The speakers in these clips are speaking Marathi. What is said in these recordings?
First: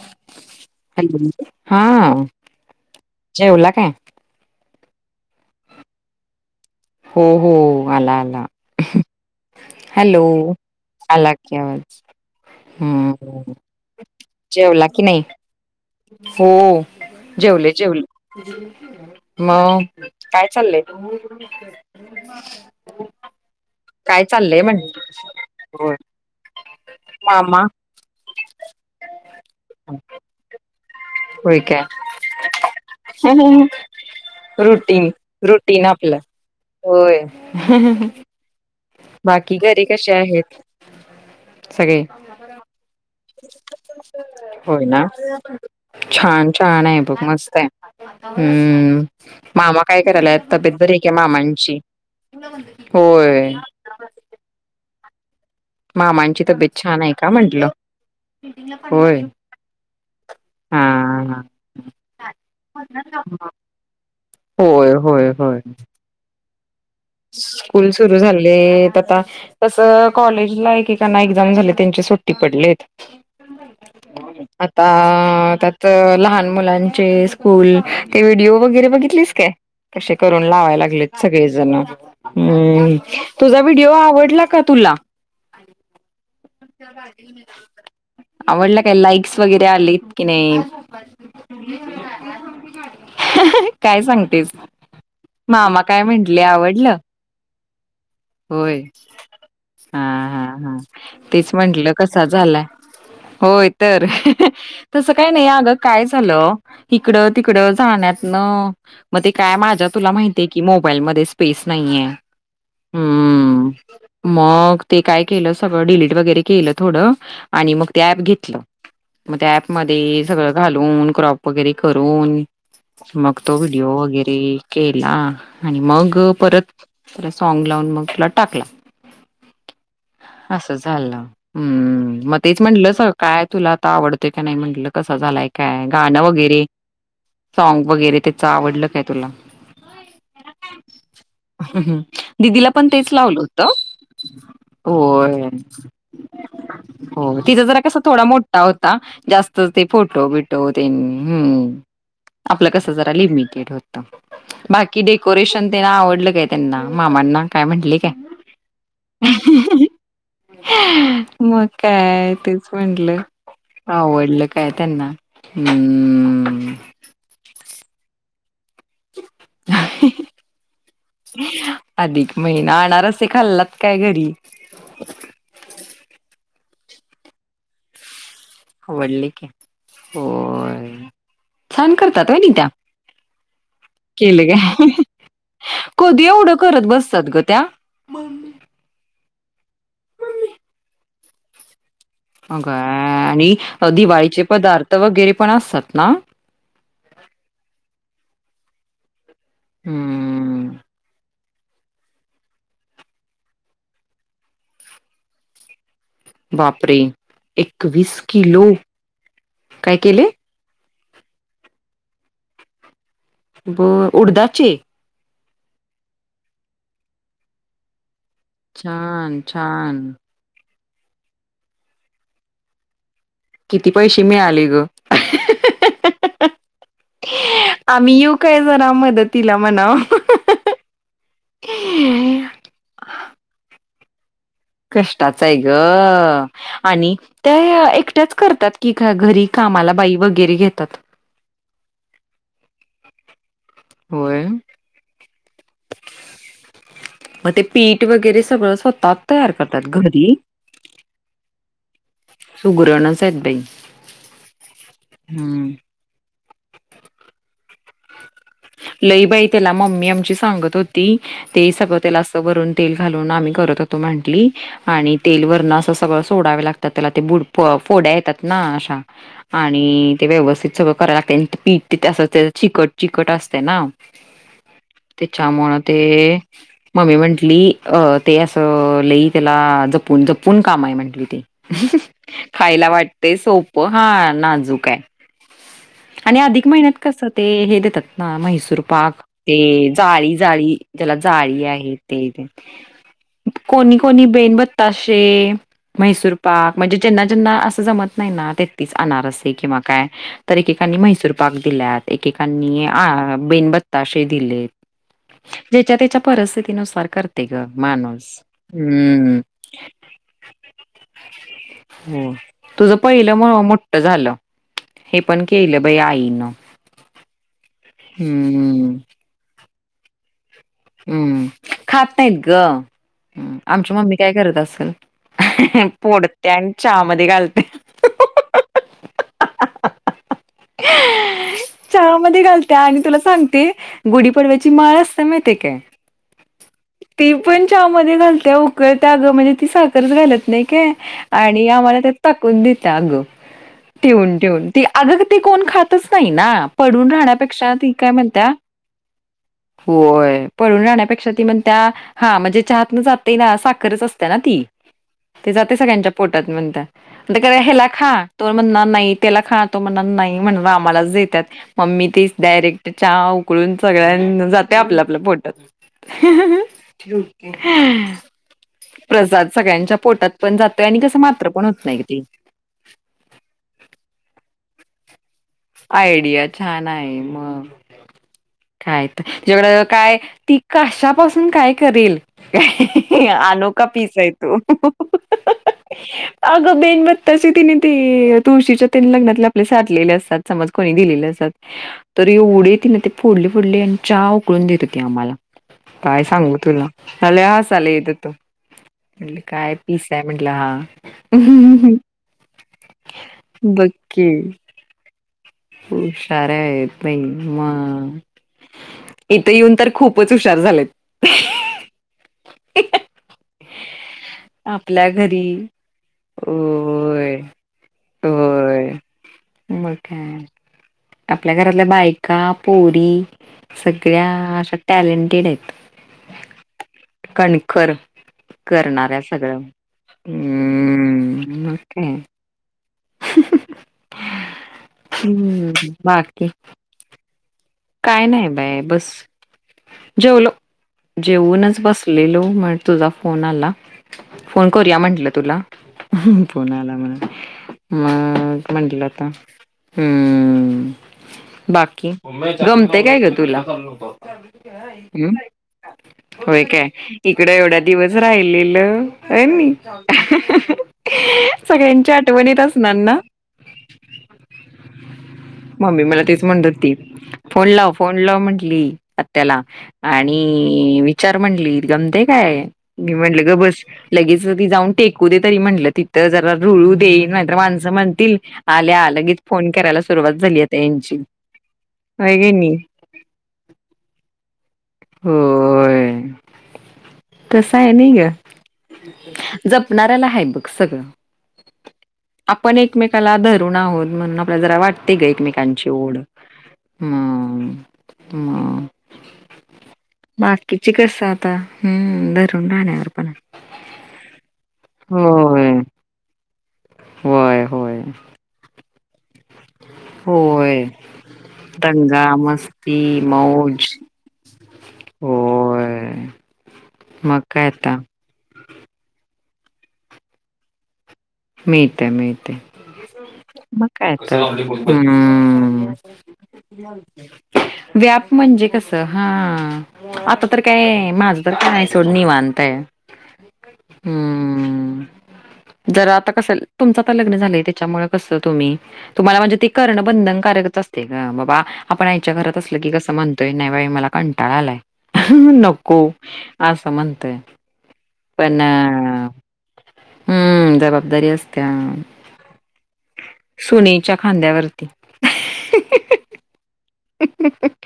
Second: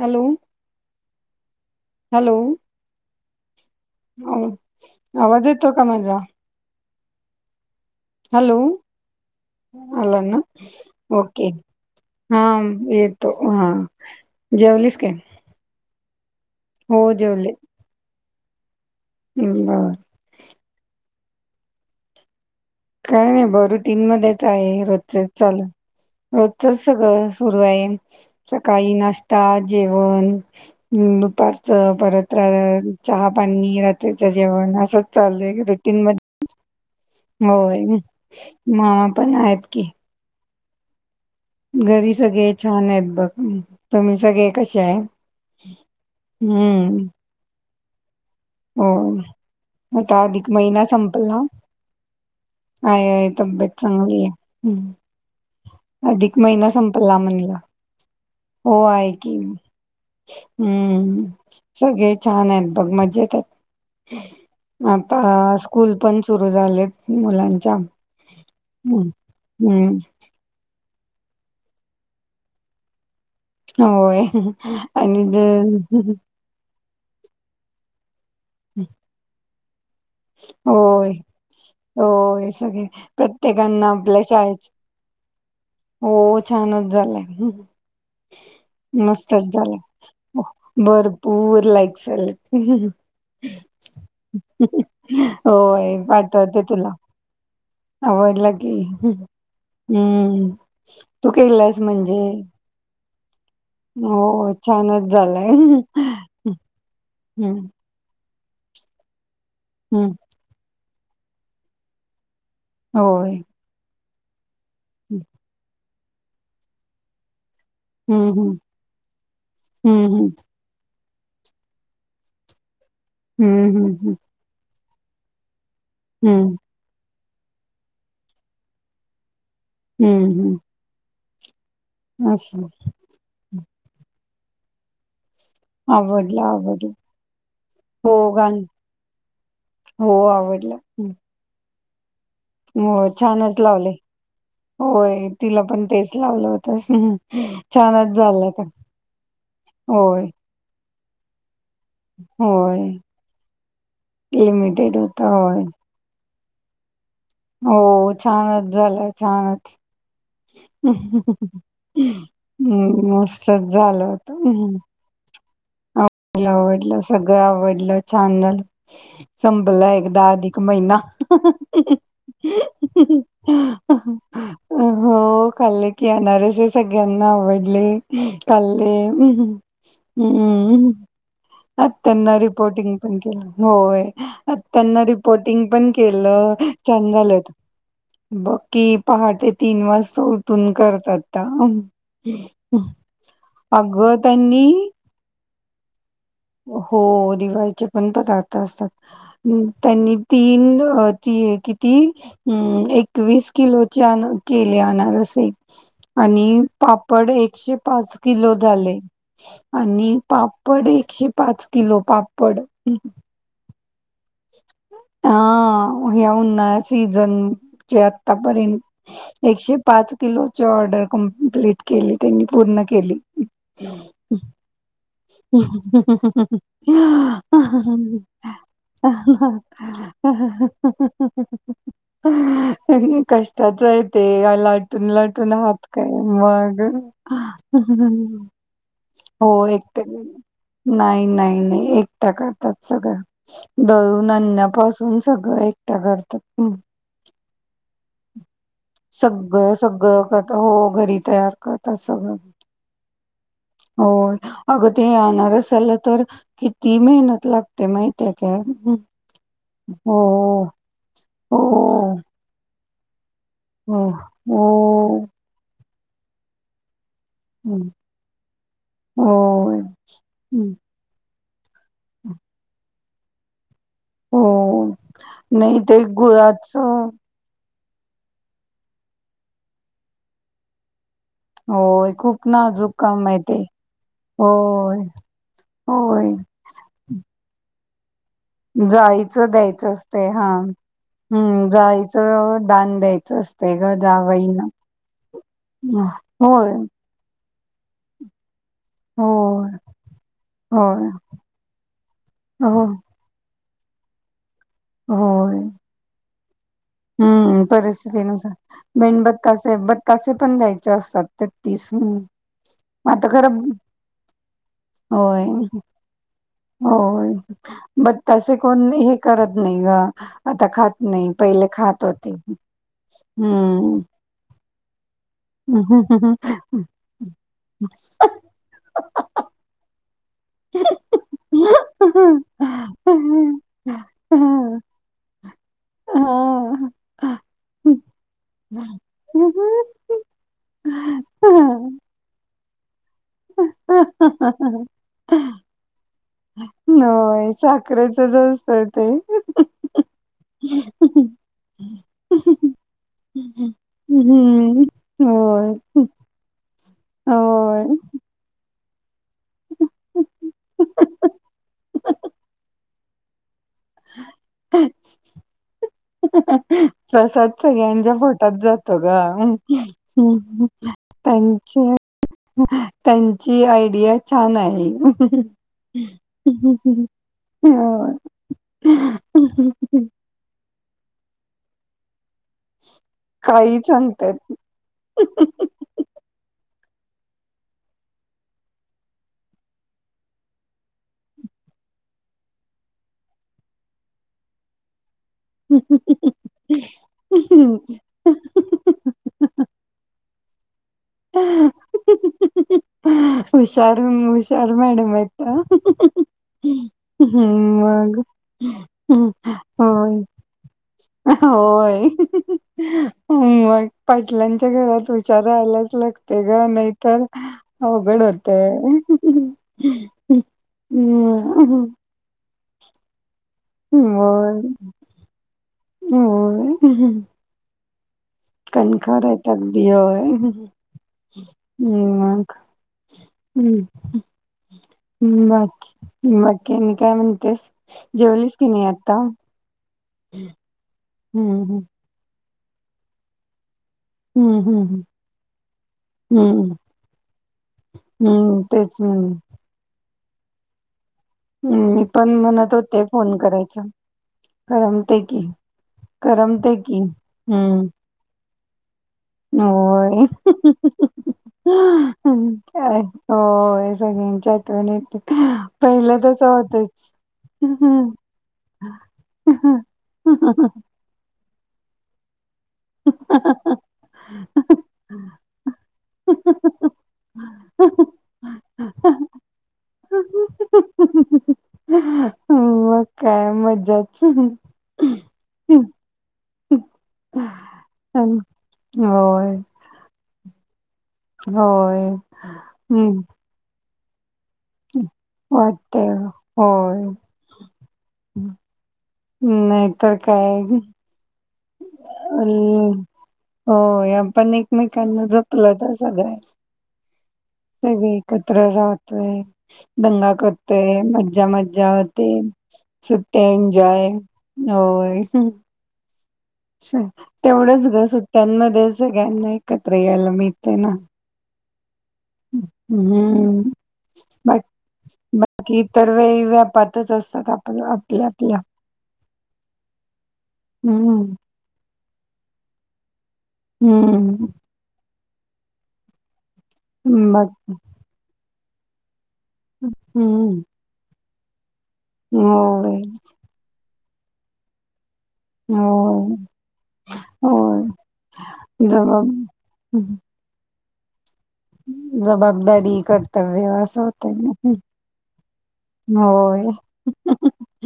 हॅलो हॅलो हा हॅलो जेवला काय? आव- आवाज येतो का माजा? हो हो आला आला. आला हॅलो ना आला ओके कि आवाज. हा हम्म येतो हा जेवला जेवलीस की काय? नाही हो जेवले जेवले. मग बर काय चाललंय? काय नाही ब रुटीन काय मध्येच चाललंय म्हण आहे रोजच चालू. होय रोजचच सगळं सुरू मामा आहे सकाळी नाश्ता, जेवण ह होय काय दुपारचं परत र चहा पाणी रात्रीच जेवण रुटीन असंच चालतय. रू रुटीन टीनम आपलं होय. होय मामा पण बाकी आहेत घरी की. कसे आहेत घरी सगळे छान आहेत बघ. तुम्ही सगळे कसे होय आहे ना छान छान आहे हम्म बघ मस्त आहे. हो हम्म मामा काय आता करायला अधिक तब्येत महिना जरी का संपला मामांची? आहे आहे होय. तब्येत चांगली आहे. हम्म. अधिक मामांची महिना तब्येत छान आहे संपला का म्हणलं म्हंटलं हो आहे होय की मी. हा हम्म सगळे छान आहेत बघ मजेत. हा होय होय आता होय स्कूल पण सुरु झालेत. मुलांच्या स्कूल सुरू झालेत. हम्म आता तस कॉलेजला एक एक त्यांना एक्झाम झाले त्यांची सुट्टी पडलेत. होय आता आणि त्यात ज लहान मुलां चे स्कूल ते व्हिडिओ वगैरे बघितलीस का? कसे करून लावाय होय लागलेत सगळेजण. होय सगळे हम्म. तुझा प्रत्येकांना व्हिडिओ आपल्या आवडला का शाळेच तुला? हो. छानच झालंय. आवडला काय लाईक्स मस्तच वगैरे झालाय. आलेत की नाही भरपूर लाईक्स आलेत. काय सांगतेस. मामा होय काय म्हंटले? पाठवते तुला आवडलं. आवडला की होय. हा हा हम्म हा तू तेच केलास म्हटलं म्हणजे कसा झालाय? [inaudible] होय. तर हो छानच तसं काय नाही झालाय अगं काय हम्म झालं इकडं तिकडं जाण्यात मग ते काय माझ्या तुला हम्म माहितीय की, मोबाईलमध्ये स्पेस नाही आहे. होय. मग ते काय केलं सगळं डिलीट वगैरे केलं थोडं. आणि मग ते ऍप हम्म हम्म घेतलं. मग त्या ऍपमध्ये हम्म सगळं घालून क्रॉप वगैरे करून मग तो हम्म व्हिडिओ हम्म वगैरे केला. आणि मग हम्म परत त्याला साँग लावून मग तुला टाकला. हम्म हम्म असं झालं. हम्म. मग तेच असं म्हटलं काय तुला आता आवड तय काय नाही म्हटलं कसा झालाय? काय गाणं आवडलं वगैरे आवडलं साँग हो वगैरे त्याच गाण आवडलं काय तुला? हो आवडलं. ह ह दिदीला पण हो तेच लावलं छानच होत. लावले होय. तिला पण तेच लावलं होतस हो तिचा जरा कस छानच थोडा झालं मोठा तर होता. जास्त ते होय फोटो बिटो तेन हम्म. आपलं होय कस जरा लिमिटेड होत. लिमिटेड बाकी होत होय डेकोरेशन तेन आवडलं काय? त्यांना मामांना काय हो म्हटले काय? छानच झालं छानच हम्म मग काय तेच म्हटलं. मस्तच झालं होतं. आवडल काय हम्म, त्यांना? हम्म आवडलं. सगळं आवडलं. छान झालं. संपला एकदा अधिक महिना. अधिक महिना अनारसे खाल्लात काय घरी? हो खाल्ले की, अनारसे सगळ्यांना आवडले. खाल्ले. आवडले की होय हम्म. छान करतात आत्याना होय नी त्या रिपोर्टिंग पण केलं. होय, केले काय आत्याना रिपोर्टिंग पण कधी केलं. एवढं हो करत छान बसतात झालं ग होत. त्या बघ की, पहाटे तीन वाजता उठून करतात त्या. अगं आणि अगं दिवाळीचे त्यांनी पदार्थ वगैरे पण असतात ना. हो दिवाळीचे पण पदार्थ असतात. हम्म त्यांनी हम्म तीन ती किती? एकवीस किलोचे केले अनारसे. आणि बापरे पापड एकशे पाच किलो झाले. काय आणि केले पापड एक एकशे पाच किलो पापड. बर उडदाचे? हा या उन्हाळा सीझनच्यात छान आतापर्यंत एकशे छान पाच किलो ची ऑर्डर कंप्लीट केली. त्यांनी पूर्ण केली. किती पैसे मिळाले ग? [unintelligible] आम्ही येऊ काय जरा मदतीला म्हणाव [unintelligible] कष्टाच आहे ते. लाटून कष्टाच लाटून आहे ग हात काय मग आणि त्या एकट्याच करतात की घरी हो. कामाला बाई नाही, वगैरे घेतात नाही, नाही, एकट करतात सगळं होय नन्यापासून सगळं एकटा करतात. मग ते पीठ वगैरे सगळं स्वतः तयार सगळं, करतात सगळं घरी करता हो घरी तयार कर त्या सगळं. सुगरणच आहेत बाई हो अग ते हम्म अनारसेला तर किती मेहनत लागते माहि ती का? हं. लई बाई त्याला मम्मी हो आमची सांगत होती, हो ते सगळं त्याला असं भरून तेल घालून आम्ही करत होत हो म्हंटली, आणि तेल वरणं अस सगळं सोडावे लागतात. त्याला ते बुड हो फोड्या येतात ना अशा होय. आणि ते हं. व्यवस्थित सगळं करायला लागते आणि पीठ तिथं ते चिकट चिकट असते ना. हो. तेच्यामला नाही ते गुळाचं मम्मी म्हंटली. अ ते असं लेई त्याला जपून जपून काम आहे म्हंटली. होय खूप खायला नाजूक काम वाटतेय आहे ते. सोप हा नाजूक आहे. होय. होय. आणि अधिक महिन्यात कस ते हे देतात. ह म्हैसूर पाक जाळीचं ते द्यायचं असतंय जाळी, हा. जाळी ज्याला जाळी हम्म आहे तेन. जाळीचं दान द्यायचं असतंय ग कोणी कोणी जावईना. बेणबत्ताशे, म्हैसूर होय. पाक म्हणजे जेना जेना अस जमत नाही ना ते ना अनारसे होय. किंवा काय तर एकेक होय. मैसूर पा दिल्यात हो. एकेकांनी आ बेन बत्ताशे दिले. होय. ज्याच्या त्याच्या परिस्थितीनुसार करते हम्म ग माणूस. परिस्थितीनुसार बेन हम्म. बत्ताशे बकासे पण द्यायचे असतात. तीस. हं. हो तुझ आता पहिलं खरं मोठं झालं, हे पण होय. केलं बाई आईनं. होय बत्तशे कोण हम्म. हे करत नाही ग. आता खात नाही, हम्म. पहिले खात होते, नाहीत ग. हम्म. पोडत्या आणि चहा मध्ये घलत्या. चहा मधे घालते आणि तुला सांगते गुढीपडव्याची माळ असते काय? हा. ती पण चहामध्ये घालत उकळत अगं म्हणजे ती साखरच घालत नाही काय? आणि आम्हाला ते ताकून देत अग ठेवून ठेवून ती अग ते कोण खातच नाही ना, पडून होय राहण्यापेक्षा ती काय साखरेचच म्हणत्या असतं ते होय, पडून राहण्यापेक्षा ती म्हणत्या हा, म्हणजे चहातन जातय ना साखरच असते ना ती. हम्म ते होय जाते सगळ्यांच्या पोटात म्हणत्या. [unintelligible] ह्याला होय खा, तो म्हणणार नाही, त्याला खा, तो म्हणणार नाही, म्हणून आम्हालाच देण्यात मम्मी तेच डायरेक्ट चहा उकळून सगळ्यां जाते आपल्या आपल्या पोटात. प्रसाद सगळ्यांच्या पोटात जातो ग प्रसाद सगळ्यांच्या पोटात पण हम्म. जातोय आणि कसं मात्र पण होत त्यांची नाही ग ते. त्यांची आयडिया छान आहे. आयडिया छान आहे, मग. हो काय तर जेवढं काय ती कशापासून काय करेल. काय, काही अनोखा पीस आहे सांगतात. तो. अग बेनबत्ताशी तिने ते तुळशीच्या तीन लग्नातले आपले साठलेले असतात. समज कोणी दिलेले असतात, तर एवढे तिन ते फोडले, फोडले आणि चहा उकळून देत होती आम्हाला. काय सांगू तुला, मला लय हसायला येतं होत. म्हटलं, काय पीस आहे म्हंटलं हा. हुशार, हुशार मॅडम आहेत. त्या. होशार आहेत बाई हम्म म. मग हम्म, इथं येऊन तर होय खूपच हुशार झालेत. होय, मग पाटलांच्या घरात आपल्या घरी हुशारा आलाच लग ते ग नाही तर होय अवघड होय. होतेे. मग काय. आपल्या घरातल्या बायका पोरी सगळ्या होय, अशा टॅलेंटेड आहेत. कणखर. करणाऱ्या कनखर आहेत सगळं अगदी होय हम्म मग काय मग. हम्म् बाकी बाकी आणि काय म्हणतेस? काय नाही जेवलीस की बाय बस आता? जेवलो हं, जेवुनच हं. बसलेलो. मग तुझा फोन आला, हं, फोन हं, करूया हं. म्हंटलं तुला. फोन हं, आला म्हणा हं. मग तेच मंटल आता म्हणून. हम्म हं, मी बाकी? पण म्हणत गमते होते काय ग फोन तुला? करायचा. करमते हम्म. की, होय करमते काय की. इकडं एवढा हं, दिवस राहिले होय, सगळ्यांच्या आठवणीत असणार ना होय सगळं च्या आठवणीत, मम्मी पहिलं मला तेच तस म्हणत होती. होतच. फोन लाव फोन लाव म्हटली आत्याला मग आणि विचार म्हणली जमते काय? मी म्हणलं गप बस लगेच जाऊन टेक कुदे तरी म्हटलं तिथं जरा रुळू दे. नाही माणसं म्हणतील आल्यागेच फोन करायला सुरूवात झाली आता यांची होय कणी. काय मज्जाच. होय. तस आहे नाही ग होय, जपणाऱ्याला हाय बघ सगळं. होय. आपण हम्म एकमेकाला धरून आहोत म्हणून आपल्याला जरा वाटते गं एकमेकांची वाटतय ओढ. होय. हम मम. नाहीतर काय बाकीचे कसं आता हम्म धरून अल- राहण्यावर पण आहे. होय पण एकमेकांना होय, जपलं तर सगळ्या होय, होय, सगळी एकत्र राहतोय. दंगा होय. करतोय मज्जा मज्जा दंगा, होते मस्ती, सुटते मौज एन्जॉय. होय. होय. मग काय तेवढंच आता ग सुट्यांमध्ये सगळ्यांना एकत्र यायला मिळते ना. मी येतं मिळतय हम्म मग काय आता बा बाकी हम्म. इतर वेळी व्यापातच असतात आप आपल्या व्याप आपल्या म्हणजे कस हा आता तर काय हम्म माझं तर काय चं सोड निवांत आहे. हम्म. जर आता कस तुमचं आता लग्न बा झालंय त्याच्यामुळे कस तुम्ही तुम्हाला म्हणजे ती करणं हम्म बंधनकारकच असते ग बाबा आपण आयच्या घरात असलं की होय कसं म्हणतोय नाही बाई मला कंटाळालाय. नको होय असं म्हणतोय होय पण हम्म जबाबदारी असत्या जबाबदारी, कर्तव्य असं सुनेच्या होत ना. खांद्यावरती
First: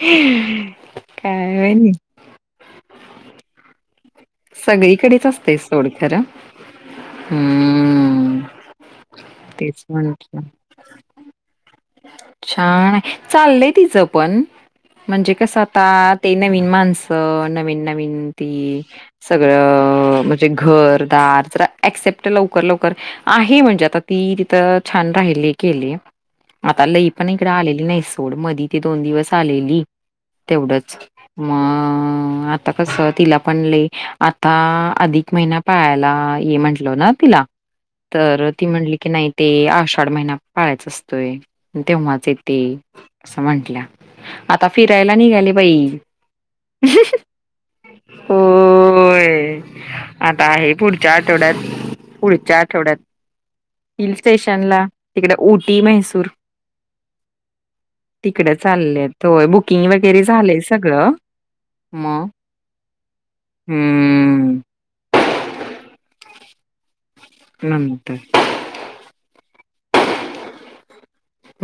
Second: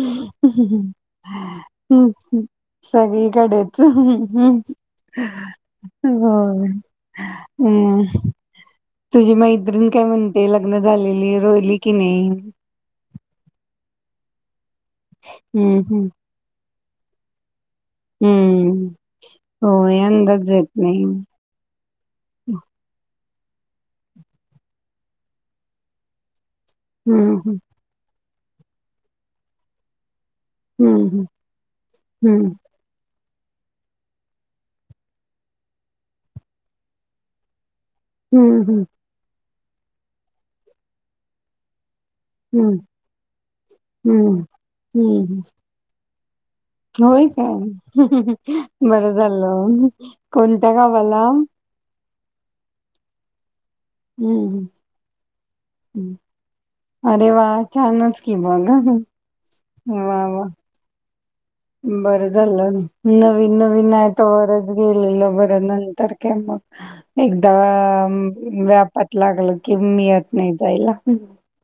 काय होय नी. सगळीकडेच हम्म सगळीकडेच असते सोड खरं होय हम्म. तुझी तेच मैत्रीण काय म्हंटल म्हणते लग्न झालेली रोहिली की नाही. तिच पण म्हणजे कस हम्म हम्म. आता नवीन माणसं नवीन नवीन ती हम्म होय सगळं म्हणजे अंदाज येत नाही. घर-दार जरा क्सेप्ट लवकर लवकर आहे म्हणजे आता ती तिथं छान राहिली केलीये आता लई पण हम्म इकडं आलेली नाही सो ड मध्ये ते दोन दिवस आलेली. तेवढच हम्म. मग हम्म आता कस तिला पण लयी आता अधिक महिना पाळायला ये म्हंटलं ना तिला तर हम्म ती हम्म म्हटली की नाही ते आषाढ महिना पाळायच असतोय तेव्हा ते हम्म असं म्हंटल्या हम्म हम्म. आता फिरायला हम्म निघाले बाई होय काय? बरं होय झालं आता कोणत्या आहे पुढच्या गावाला? आठवड्यात पुढच्या आठवड्यात हिल हम्म स्टेशनला तिकडे ऊटी हम्म म्हैसूर. अरे वा छानच की तिकड मग चाललेत होय बुकिंग वा वगैरे वा. झालंय सगळं. मग बरं झालं नवीन नवीन आहे हम्म तोवरच गेलेलं बरं नंतर काय मग एकदा नंतर व्यापात लागलं की मिळत नाही जायला.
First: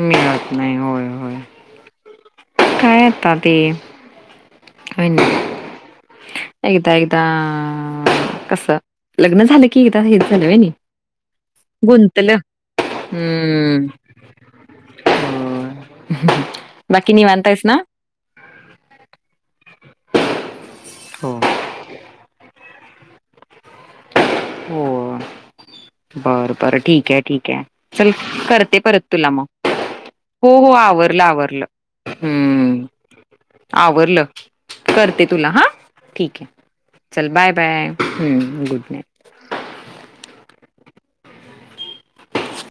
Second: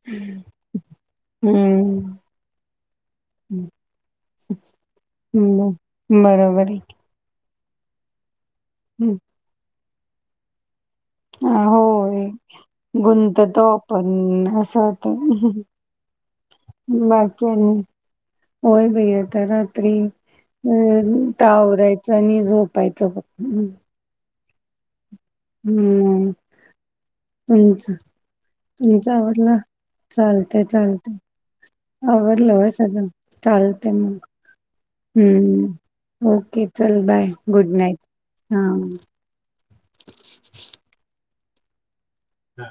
मिळत नाही होय होय हम्म.. काय आता ते हं, बरोबर आहे. एकदा एकदा कस हं, लग्न झाल की एकदा हेच झालं होयनी अ, गुंतल्या होय. गुंततो पण असं होत. होय निवांत बाकी आहेस ना आणि, होय बाई आता तरी हो आवरायचं आणि झोपायचं बघ. हो. हम्म. बर बर ठीक आहे ठीके तुमचं चल करते परत तुमचं तुला मग. आवरलं? हो चालतंय हो चालतंय आवरलं आवरलं आवरलं होय हम्म सगळं? चालतंय मग. आवरलं. करते तुला हा हम्म. ठीक आहे. ओके चल बाय गुड बाय नाईट. ह हां. Good night. [inaudible] हा